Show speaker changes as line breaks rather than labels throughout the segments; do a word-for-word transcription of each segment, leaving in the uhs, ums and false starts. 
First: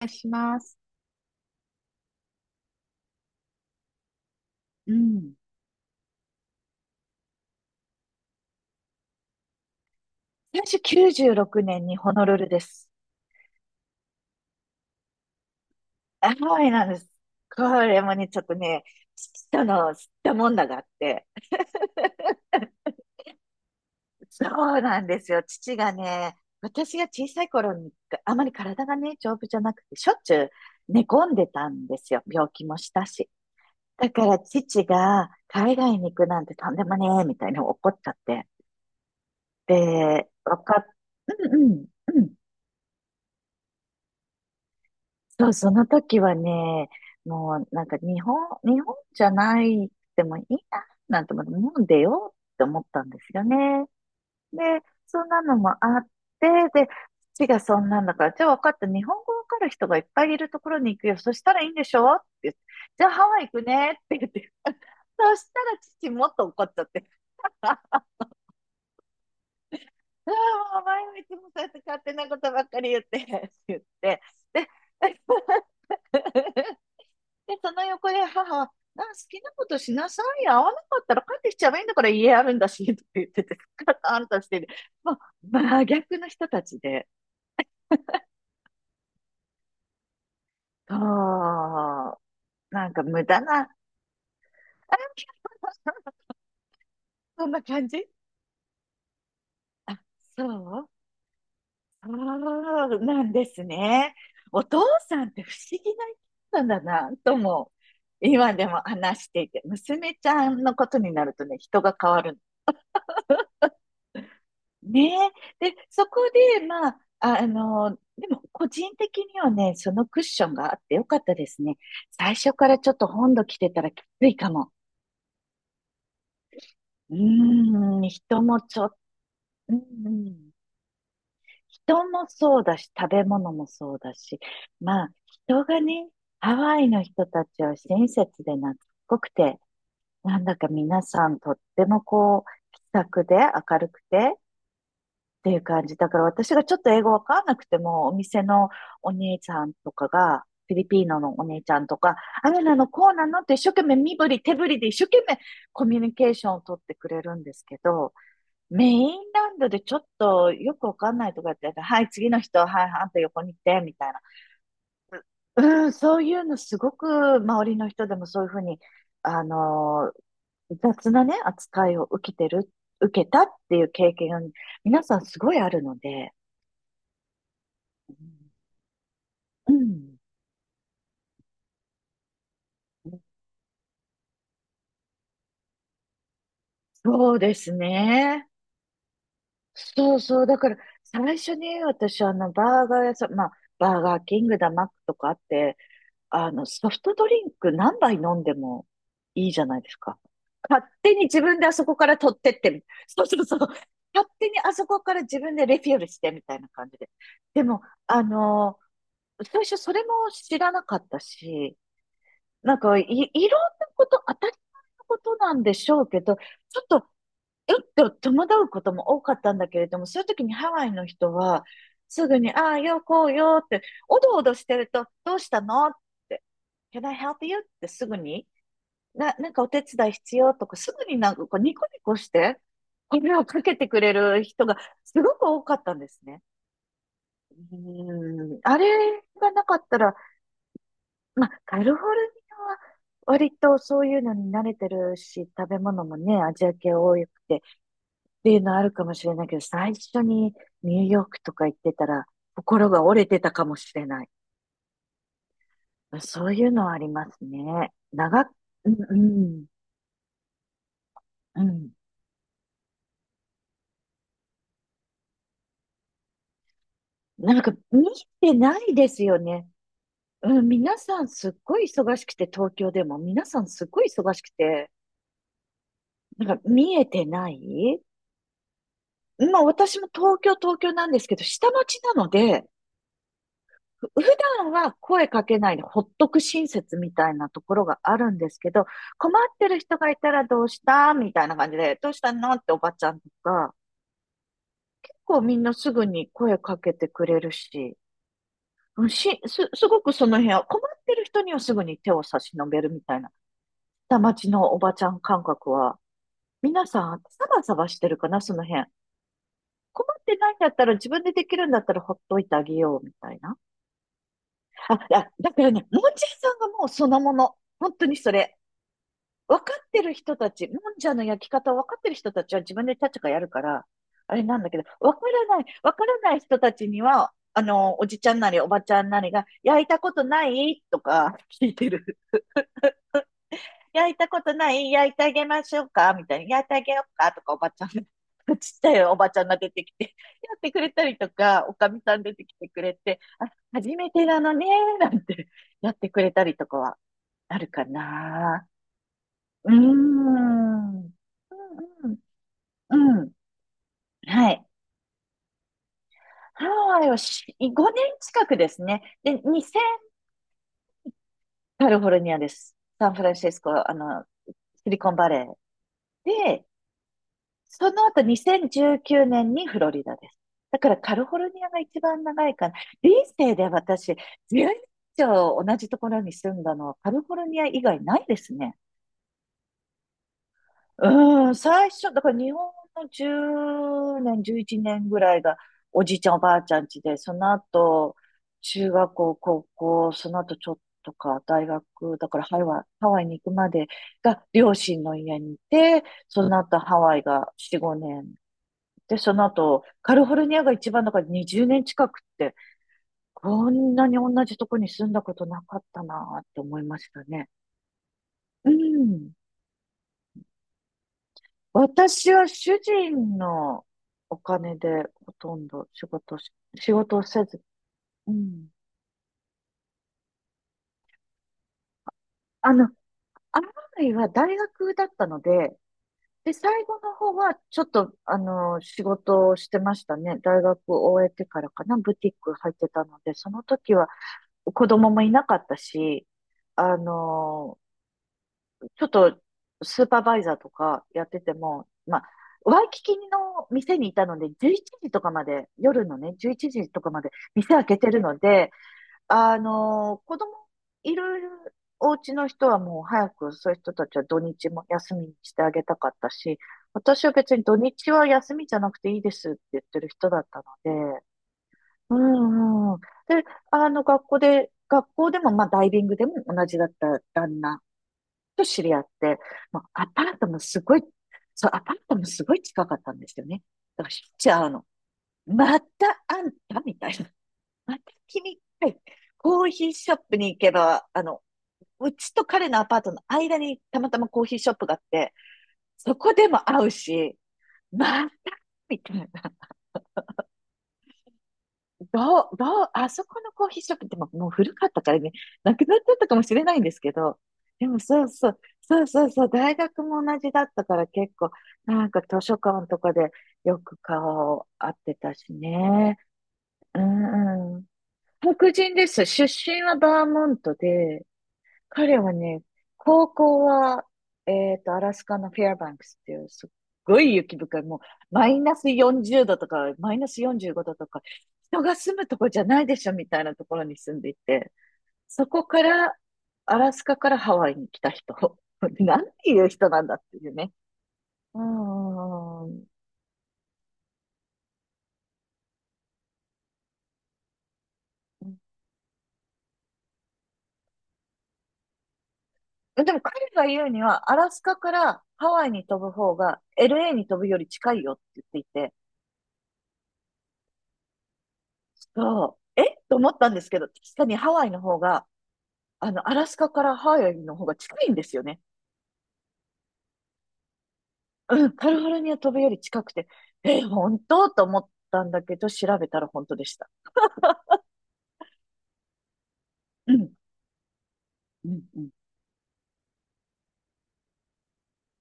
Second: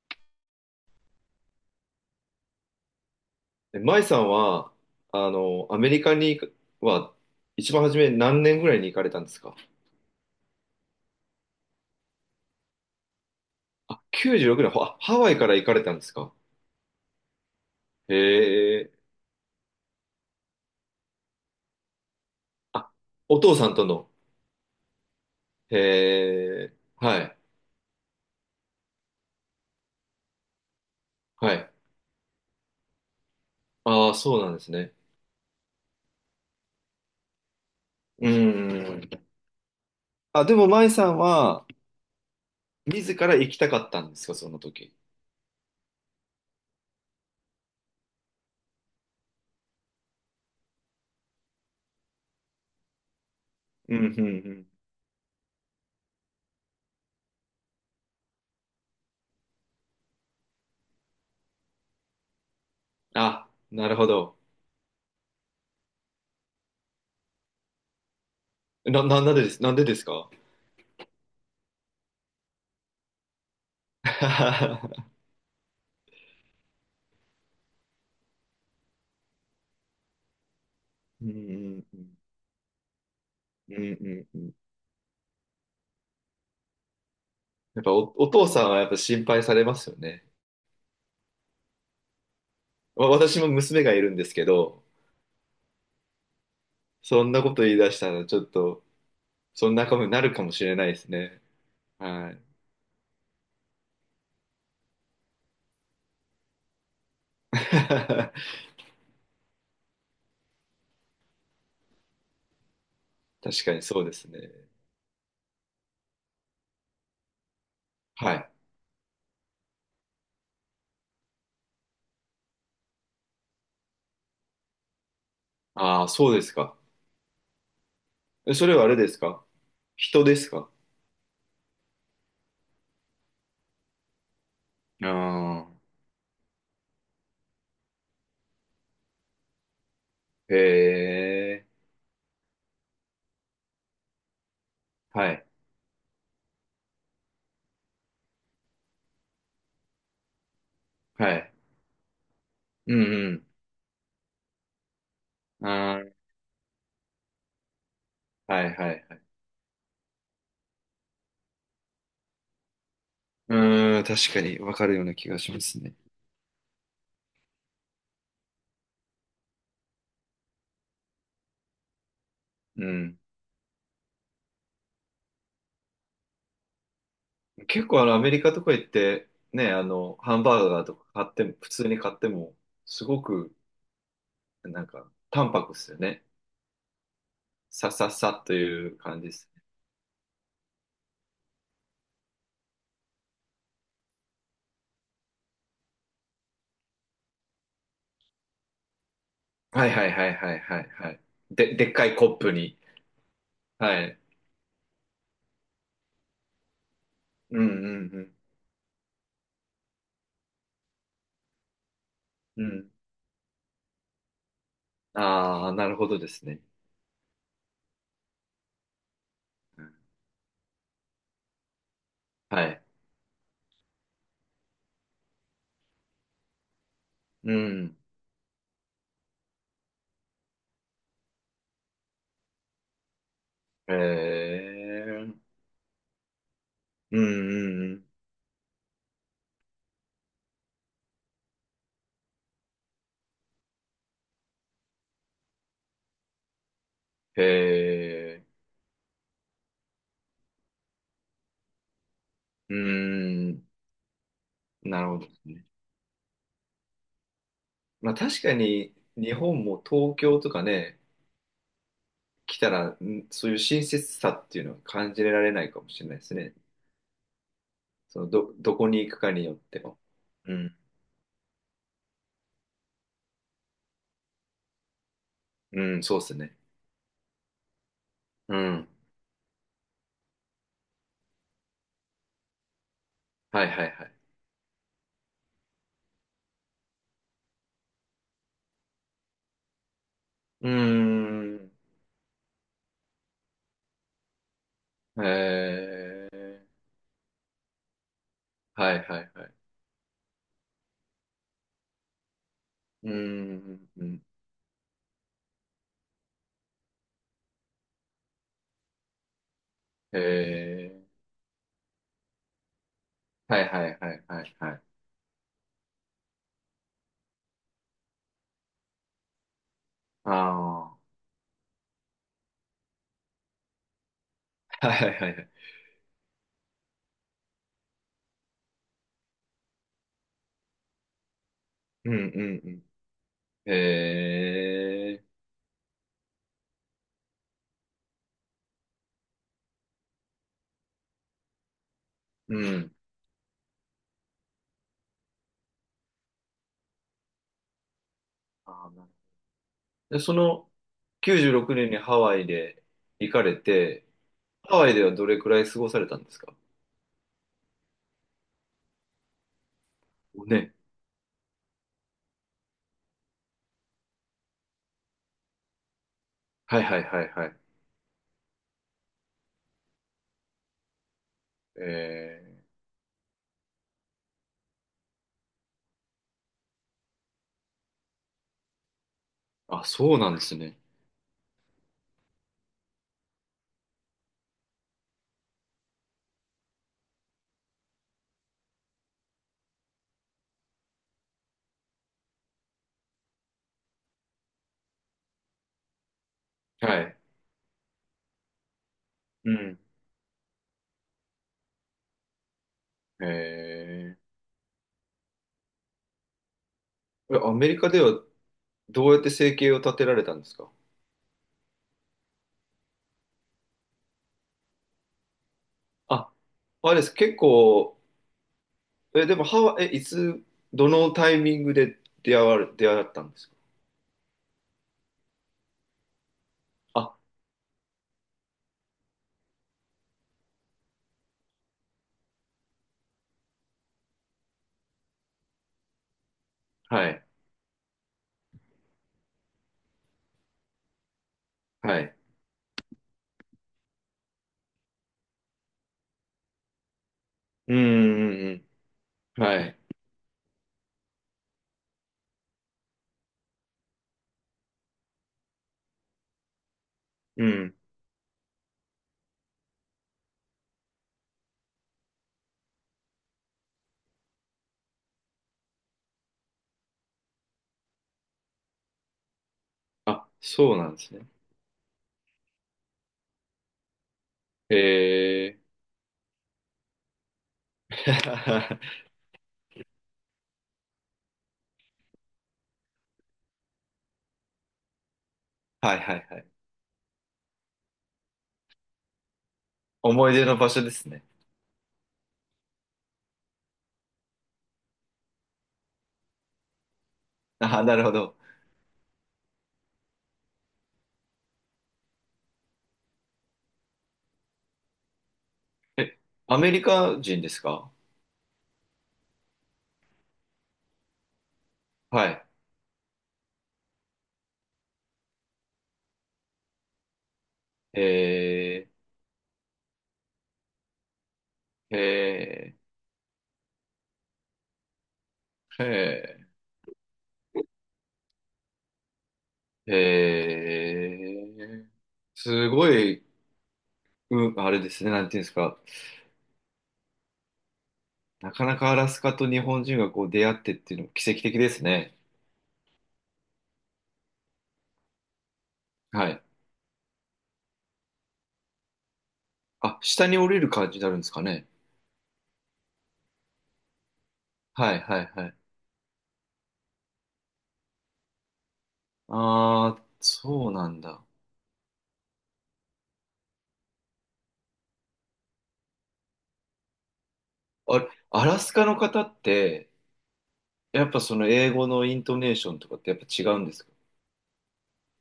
お願いします。
え舞さんは、
う
あ
ん。
の、アメリカには、一番初め何年ぐらいに行かれたんですか？
私きゅうじゅうろくねんにホノルルです。
あ、きゅうじゅうろくねん、ほあハワイから行かれたんですか？
ハワイなんです。これ
へ
もね、ちょっとね、
え、
父との知ったもんだがあって。
あ、お父さんとの。
そうなんですよ。父がね、
へえ、
私が
は
小
い、
さい頃に、あまり体がね、丈夫じゃなくて、しょっちゅう寝込んで
は
た
い。
んですよ。病気もしたし。だ
ああ、
から
そうなんです
父
ね。
が海外に行くなんてとんでもねえ、みたいに怒っちゃっ
う
て。
ん。
で、
あ、で
わ
も
かっ、
舞さん
うんう
は、
ん、うん。
自ら行きたかったんですか、その時。
そう、その時はね、もうなんか日本、日本じゃないでもいいな、なんて思って、日本出ようって思ったんですよね。
うん、うん、う
で、
ん。
そんなのもあって、で、父がそんなんだから、じゃあ分かった、日本語わかる人がいっぱいいるところに行くよ。そしたらいいんでしょって言って、じゃあハワイ
あ、
行く
な
ねっ
るほ
て言っ
ど。
て。そしたら父もっと怒っちゃって。あ、あ
な、な、なんでです、なんでですか？
もうお前はいつもそうやって勝手なことばっかり言って、って言って。で、で、その横で母は、あ、好きなことしなさいよ。合わなかったら帰
う
ってきちゃえばいい
ん、
んだ
う
から
ん、
家あるんだし、とか言ってて、
うん、う
あん
ん、う
た
ん。
し
うん。
てる。まあ、真逆の人たちで、
やっぱお、お父さんはやっぱ心配されますよね。
そう、なんか
まあ、
無
私
駄
も
な、あ、
娘がいるんですけど、そんな
そん
こ
な
と言い
感
出し
じ
たらちょっと、そんなこ
あ、
とになるか
そ
もしれな
う
いですね。
そ
はい。
うなんですね。お父さんって不思議な人なんだな、とも、今 でも話していて、娘ちゃんのことになるとね、人が変わる
確かにそうですね。
ねえ。で、そこで、まあ、あの、で
は
も
い。
個人的にはね、そのクッションがあってよかったですね。最初からちょっと本土来てたらきついかも。
ああ、そうですか。
うーん、人
え
も
それ
ち
は
ょ
あ
っ、
れですか？
うんう
人で
ん
すか？
人もそうだし、食べ物もそうだし、まあ、
あ
人が
あ、
ね、ハワイの人たちは親切で懐っこくて、なんだか皆
へ
さんとっ
え。
てもこう、気さくで明るくて、
は
っ
い。
ていう感じ。だから私がちょっと英語わかんなくても、お店のお姉ちゃんとかが、フィリピーノ
は
のお
い。
姉ちゃんとか、あれなの、
う
こうなのっ
ん
て一生懸命身振り手振りで一生懸命
うん。
コミュニ
あ
ケーションを取ってくれるんですけど、
あ、はい
メ
はい
イ
は
ン
い。
ランドでちょっとよくわかんないとかって、はい、次の人、はい、あんた横に
う
来て、み
ーん、
たいな。
確かにわかるような気がします
うん、
ね。
そういうのすごく周りの人でもそういうふうに、あの雑なね、扱いを受けてる、
うん。
受けたっていう経験が皆さんすごいあるので、
結構あ
う
のアメリ
ん
カとか行ってね、
う
あ
ん。
の、ハンバーガーとか買っても、普通に買っても、すごくなんか淡白っすよね。
そうです
さささ
ね。
という感じです。
そうそう。だから、最初に私、あの、バーガー屋さん、まあ、バーガーキングだ、マックとかあって、あの、ソフトドリンク何杯飲んでもいいじゃない
は
で
い
す
はい
か。
はいはいは
勝
いは
手
い。
に自分であ
で、
そ
でっ
こ
か
か
い
ら
コ
取
ッ
って
プ
っ
に。
て、そうそうそう。
はい。
勝手にあそこから自分でレフィールしてみたいな感じで。
う
で
んう
も、あ
ん
の、最初それも知らなかったし、
うん。う
なん
ん。
かい、いろんなこと、当たり前のことなん
ああ、
で
な
し
る
ょ
ほ
う
ど
け
で
ど、ち
すね。
ょっとうっと戸惑うことも多かったんだけ
う
れ
ん。
ども、そういう時にハワイの人は、すぐに、
は
ああ、
い。
よ、こうよって、おどおどしてると、どうしたのって、Can I help
う
you? って
ん。
すぐに、な、なんかお手伝い必要とか、すぐになんかこうニコニコして、声をかけて
へ
くれる人がすごく
え。
多かったんですね。
うんうんうん。
うん、あれがなかったら、まあ、カリフォルニアは割とそういうのに慣れてるし、食べ物もね、アジア系多くて、っ
へえ。
ていうのあるかもしれないけど、最初にニューヨークとか行ってたら、
う
心が折れてたか
ん。
もしれない。
なるほどですね。
そういうのはありますね。
まあ確
長く、
か
う
に
んう
日本
ん、
も東京とかね、
うん。
来たら、んそういう親切さっていうのは感じられないかもしれないですね。
なんか見
そのど、
てな
どこ
い
に
で
行く
す
か
よ
によっ
ね。
ても。う
うん、
ん、
皆さんすっごい忙しくて、東京でも皆さんすっごい忙しくて、
うん、そうです
な
ね。
んか見えてない
うん、
まあ私も東京、東京なんですけど、下町なので、
はいはいは
普
い。
段は声かけないでほっとく親切みたいなところがあるんですけど、困ってる人がいたらどう
うー
したみたいな感
ん、
じで、どうしたのっておばちゃんとか、結
え
構みんなすぐに声
ー、
かけてくれるし、
はいはい
し、
はい。
す、すごくその辺は困ってる人にはすぐに手を差し伸べるみ
うー
たいな、
ん、う
下
ん、
町のおばちゃん感覚は、皆さんサバサバしてるかな、その辺。困ってないんだったら
え
自分でできるんだったらほっといてあげようみたい
ー、
な。
はいはいはいはいはい。
あ、だだからね、もんじゃ屋さんがもうそのもの。本当にそれ。分かってる
あ
人た
あ、
ち、もん
は
じゃの焼き方を分かってる人たちは自分でチャチャカやるから、あれなんだけど、
いは
分
い
か
はいは
ら
い。
ない、分からない人たちには、あの、おじちゃんなりおばちゃんなりが、焼いたことないとか聞いて
うん
る。
うんうん。
焼いたことない焼い
え
てあ
ー、
げましょうかみたいな。焼いてあげようかとか、おばちゃん。ちっちゃいおばちゃんが出てきて、やってくれたりとか、おかみさん出てき
う
てく
ん。
れて、あ、初めてなのね、なんてやってくれたりとかはあるかな。
あー、なるほど。
うー
で、その
ん。うん
きゅうじゅうろくねんにハワイで
うんうん。
行かれて、
はい。
ハワイではどれくらい過ごされたんですか？
ハワイをし、ごねん近くですね。で、にせん、
五年。
カリフォルニアです。サンフランシスコ、あの、シリコンバレー。で、
はいはいはいはい。
その後にせんじゅうきゅうねんにフロリダです。だからカリフォルニアが一番長い
え
かな。人生で私、じゅうねん以上同じところに住んだのはカリフォルニア以外ないですね。
ー、あ、そうなんですね。
うん、最初、だから日本のじゅうねん、じゅういちねんぐらいがおじいちゃんおばあちゃん家で、その後、中学校、高校、その後ちょっとか、大学、だからハワイ、ハワイに行くまでが両親の家にいて、その後ハ
は
ワ
い。
イがよん、ごねん。で、その
うん。
後、カリフォルニアが一番だからにじゅうねん近くって、こんなに
え
同じとこに住んだことなかったなって思いました
ー、え
ね。
アメリカでは
う
どうやって
ん。
生計を立てられたんですか？
私は主人のお金でほとんど仕
あ、
事し、
あ
仕
れです。
事を
結
せず、
構、
うん。
え、でもハワイ、え、いつ、どのタイミングで出会われ、
あの、
出会ったんですか？
アライは大学だったので、で、最後
あ、
の方はちょっと、あの、仕事をしてましたね。大学を終えてからかな、ブティック入ってたので、その時は子供もいなかったし、あ
はい。
の、ちょっとスーパーバイザーとかやってても、
はい。
まあ、ワイキキの店にいたので、じゅういちじとかまで、夜のね、じゅういちじとかまで店
うん
開けてる
うん
の
うん
で、
うん。
あ
はい。
のー子供いるお家の人はもう早くそういう人たちは土日も休みにしてあげたかったし、私は
う
別に
ん。
土日は休みじゃなくていいですって言ってる人だったので、うんうん。で、あの、学校で、学校でも、まあ、ダイビングでも同じだった旦那と知り合って、まあアパ
あ、
ートも
そう
す
な
ご
ん
い、
ですね。
そう、アパートもすごい近かったんですよね。だからしょっちゅう会うの。
え
またあんたみたいな。また君
ー、
はい。コーヒーショップに行けば、あの、うちと彼のアパートの間にたまたまコーヒーショップがあって、
はい
そ
はい
こ
は
で
い。
も会うし、またみたいな。
思い出の場所ですね。
どう、どう、あそこのコーヒーショップってもうもう古かったからね、なくなっちゃったかもしれないんですけど、
あ、
で
な
も
るほ
そう
ど。
そう、そうそうそう、大学も同じだったから結構、なんか図書館とかでよく顔を合ってたし
え、
ね。
アメリ
う
カ人です
んうん。
か？
黒人です。出身はバーモントで、彼
は
は
い。
ね、高校は、えっと、アラスカのフェアバンクスっていう、すっごい雪深い、もう、マイナス
え
よんじゅうどとか、マイナスよんじゅうごどとか、人が
ー、
住むとこじゃ
え
ないでしょ、みたいなところに住んでいて、そこか
ー、
ら、
え
アラスカからハワイに来た人。なんていう人
ー、
なんだっていうね。う
えー、
ー
す
ん。
ごい、うん、あれですね、なんていうんですか。なかなかアラスカと日本人がこう出会ってっていうのも奇跡的ですね。
でも彼が言うには、アラスカからハワイに飛ぶ
は
方
い。
が エルエー に飛ぶより近いよって言っていて、
あ、下に降りる感じになるんですかね。
そう。えと思ったんですけど、確かにハワイの
は
方
い、は
が、
い、はい。
あの、アラスカからハワイの方が近いんですよね。
ああ、そうなんだ。
うん、カリフォルニア飛ぶより近くて、え、本当と思ったんだけど、調べたら本当でした。
あれ、アラスカの方って、
うん、
やっぱその
う
英
ん、
語
う
の
ん。
イントネーションとかってやっぱ違うんですか？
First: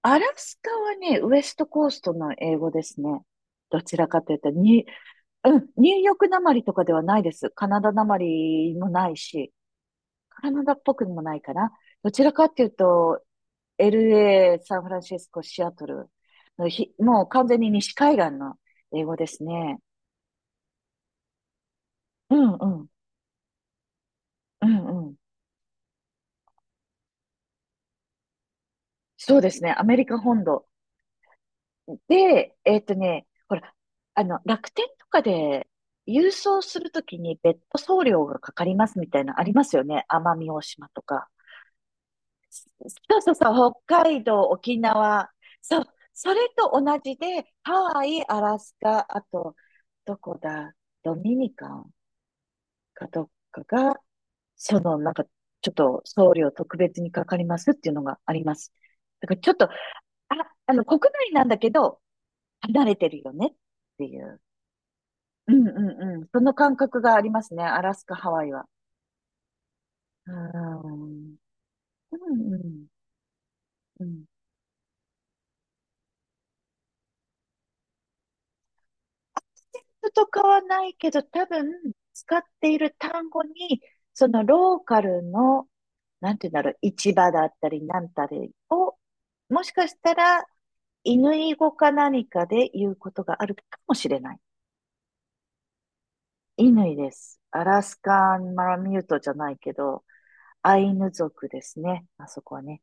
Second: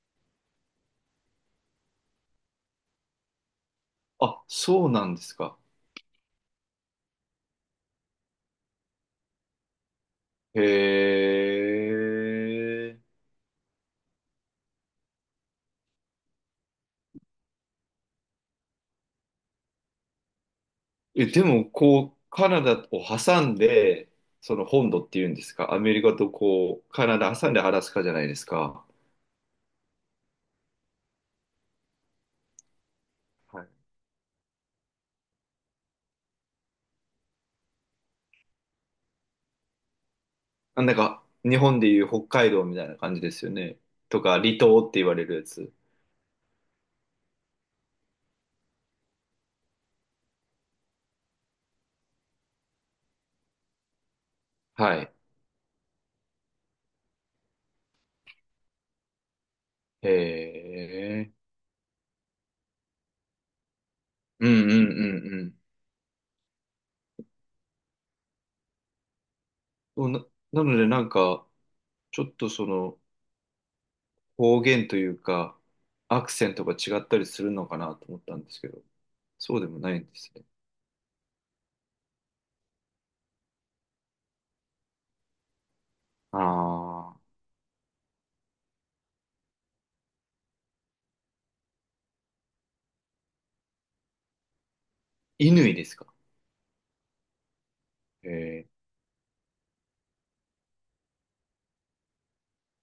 アラスカはね、ウエストコーストの英語ですね。どちらかという
あ、
と、に、
そうなんですか。
うん、ニューヨークなまりとかではないです。カナダなまりもないし、カ
へ
ナダっぽくもないかな。どちらかという
え。
と、エルエー、サンフランシスコ、シアトルのひ、もう完全に西海岸の英語ですね。
え、でも、こう、
う
カ
ん
ナ
う
ダ
ん。
を挟んで、そ
う
の本土
ん
っ
うん。
ていうんですか、アメリカとこう、カナダ挟んでアラスカじゃないですか。
そうですね。アメリカ本土。で、えっとね、ほ
はい。
ら、あの、楽天とかで郵送するときに別途送料がかかりますみたいなのありますよね。奄美大
あ、
島
なん
と
か、
か。
日本でいう北海道
そ
みたいな感
う
じ
そ
で
う
すよ
そう、
ね。
北
と
海
か、
道、
離
沖
島って言われ
縄。
るやつ。
そう、それと同じで、ハワイ、アラスカ、あと、どこだ、ドミニカンかどっかがそ
は
の、な
い。
んか、ちょっと送料特別にかかりますっていうのがあります。だからちょっと、あ、
へ
あの、国内な
え。
んだけど、離れてるよねっていう。
うんうんうんう
う
ん。
んうんうん。その感覚がありますね。アラスカ、ハワイは。
そうな、
う
なの
ん。
で、な
う
ん
ん
か、ちょっと
う
そ
ん。
の、
うん。
方言というか、アクセントが違ったりするのかなと思ったんですけど、そうでもないんで
と
す
か
ね。
はないけど、多分、使っている単語に、そのローカルの、なんていうんだろう、市
ああ、
場だったり、なんたりを、もしかしたら犬語か何かで言うことがあるかもしれない。
犬ですか。
イヌイです。アラス
へ
カンマ
え。
ラミュートじゃないけど、アイヌ族ですね。あそこはね。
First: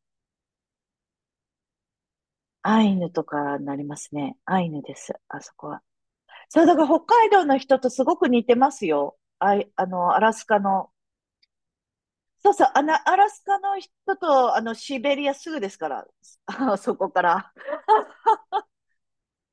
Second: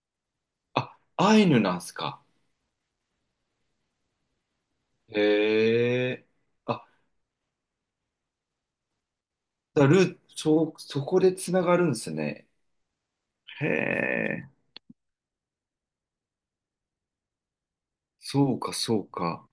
あ、アイヌなんすか。
アイヌとかになりますね。アイヌです。
へ
あそこは。
え。
そう、だか
あ、
ら北海道の人とすごく似てますよ。あい、あ
だル
の、ア
ー、
ラスカ
そう、
の。
そこでつながるんすね。
そうそう、あの、アラスカ
へ
の人
え。
と、あの、シベリアすぐですから。あそこから。
そうか、そうか。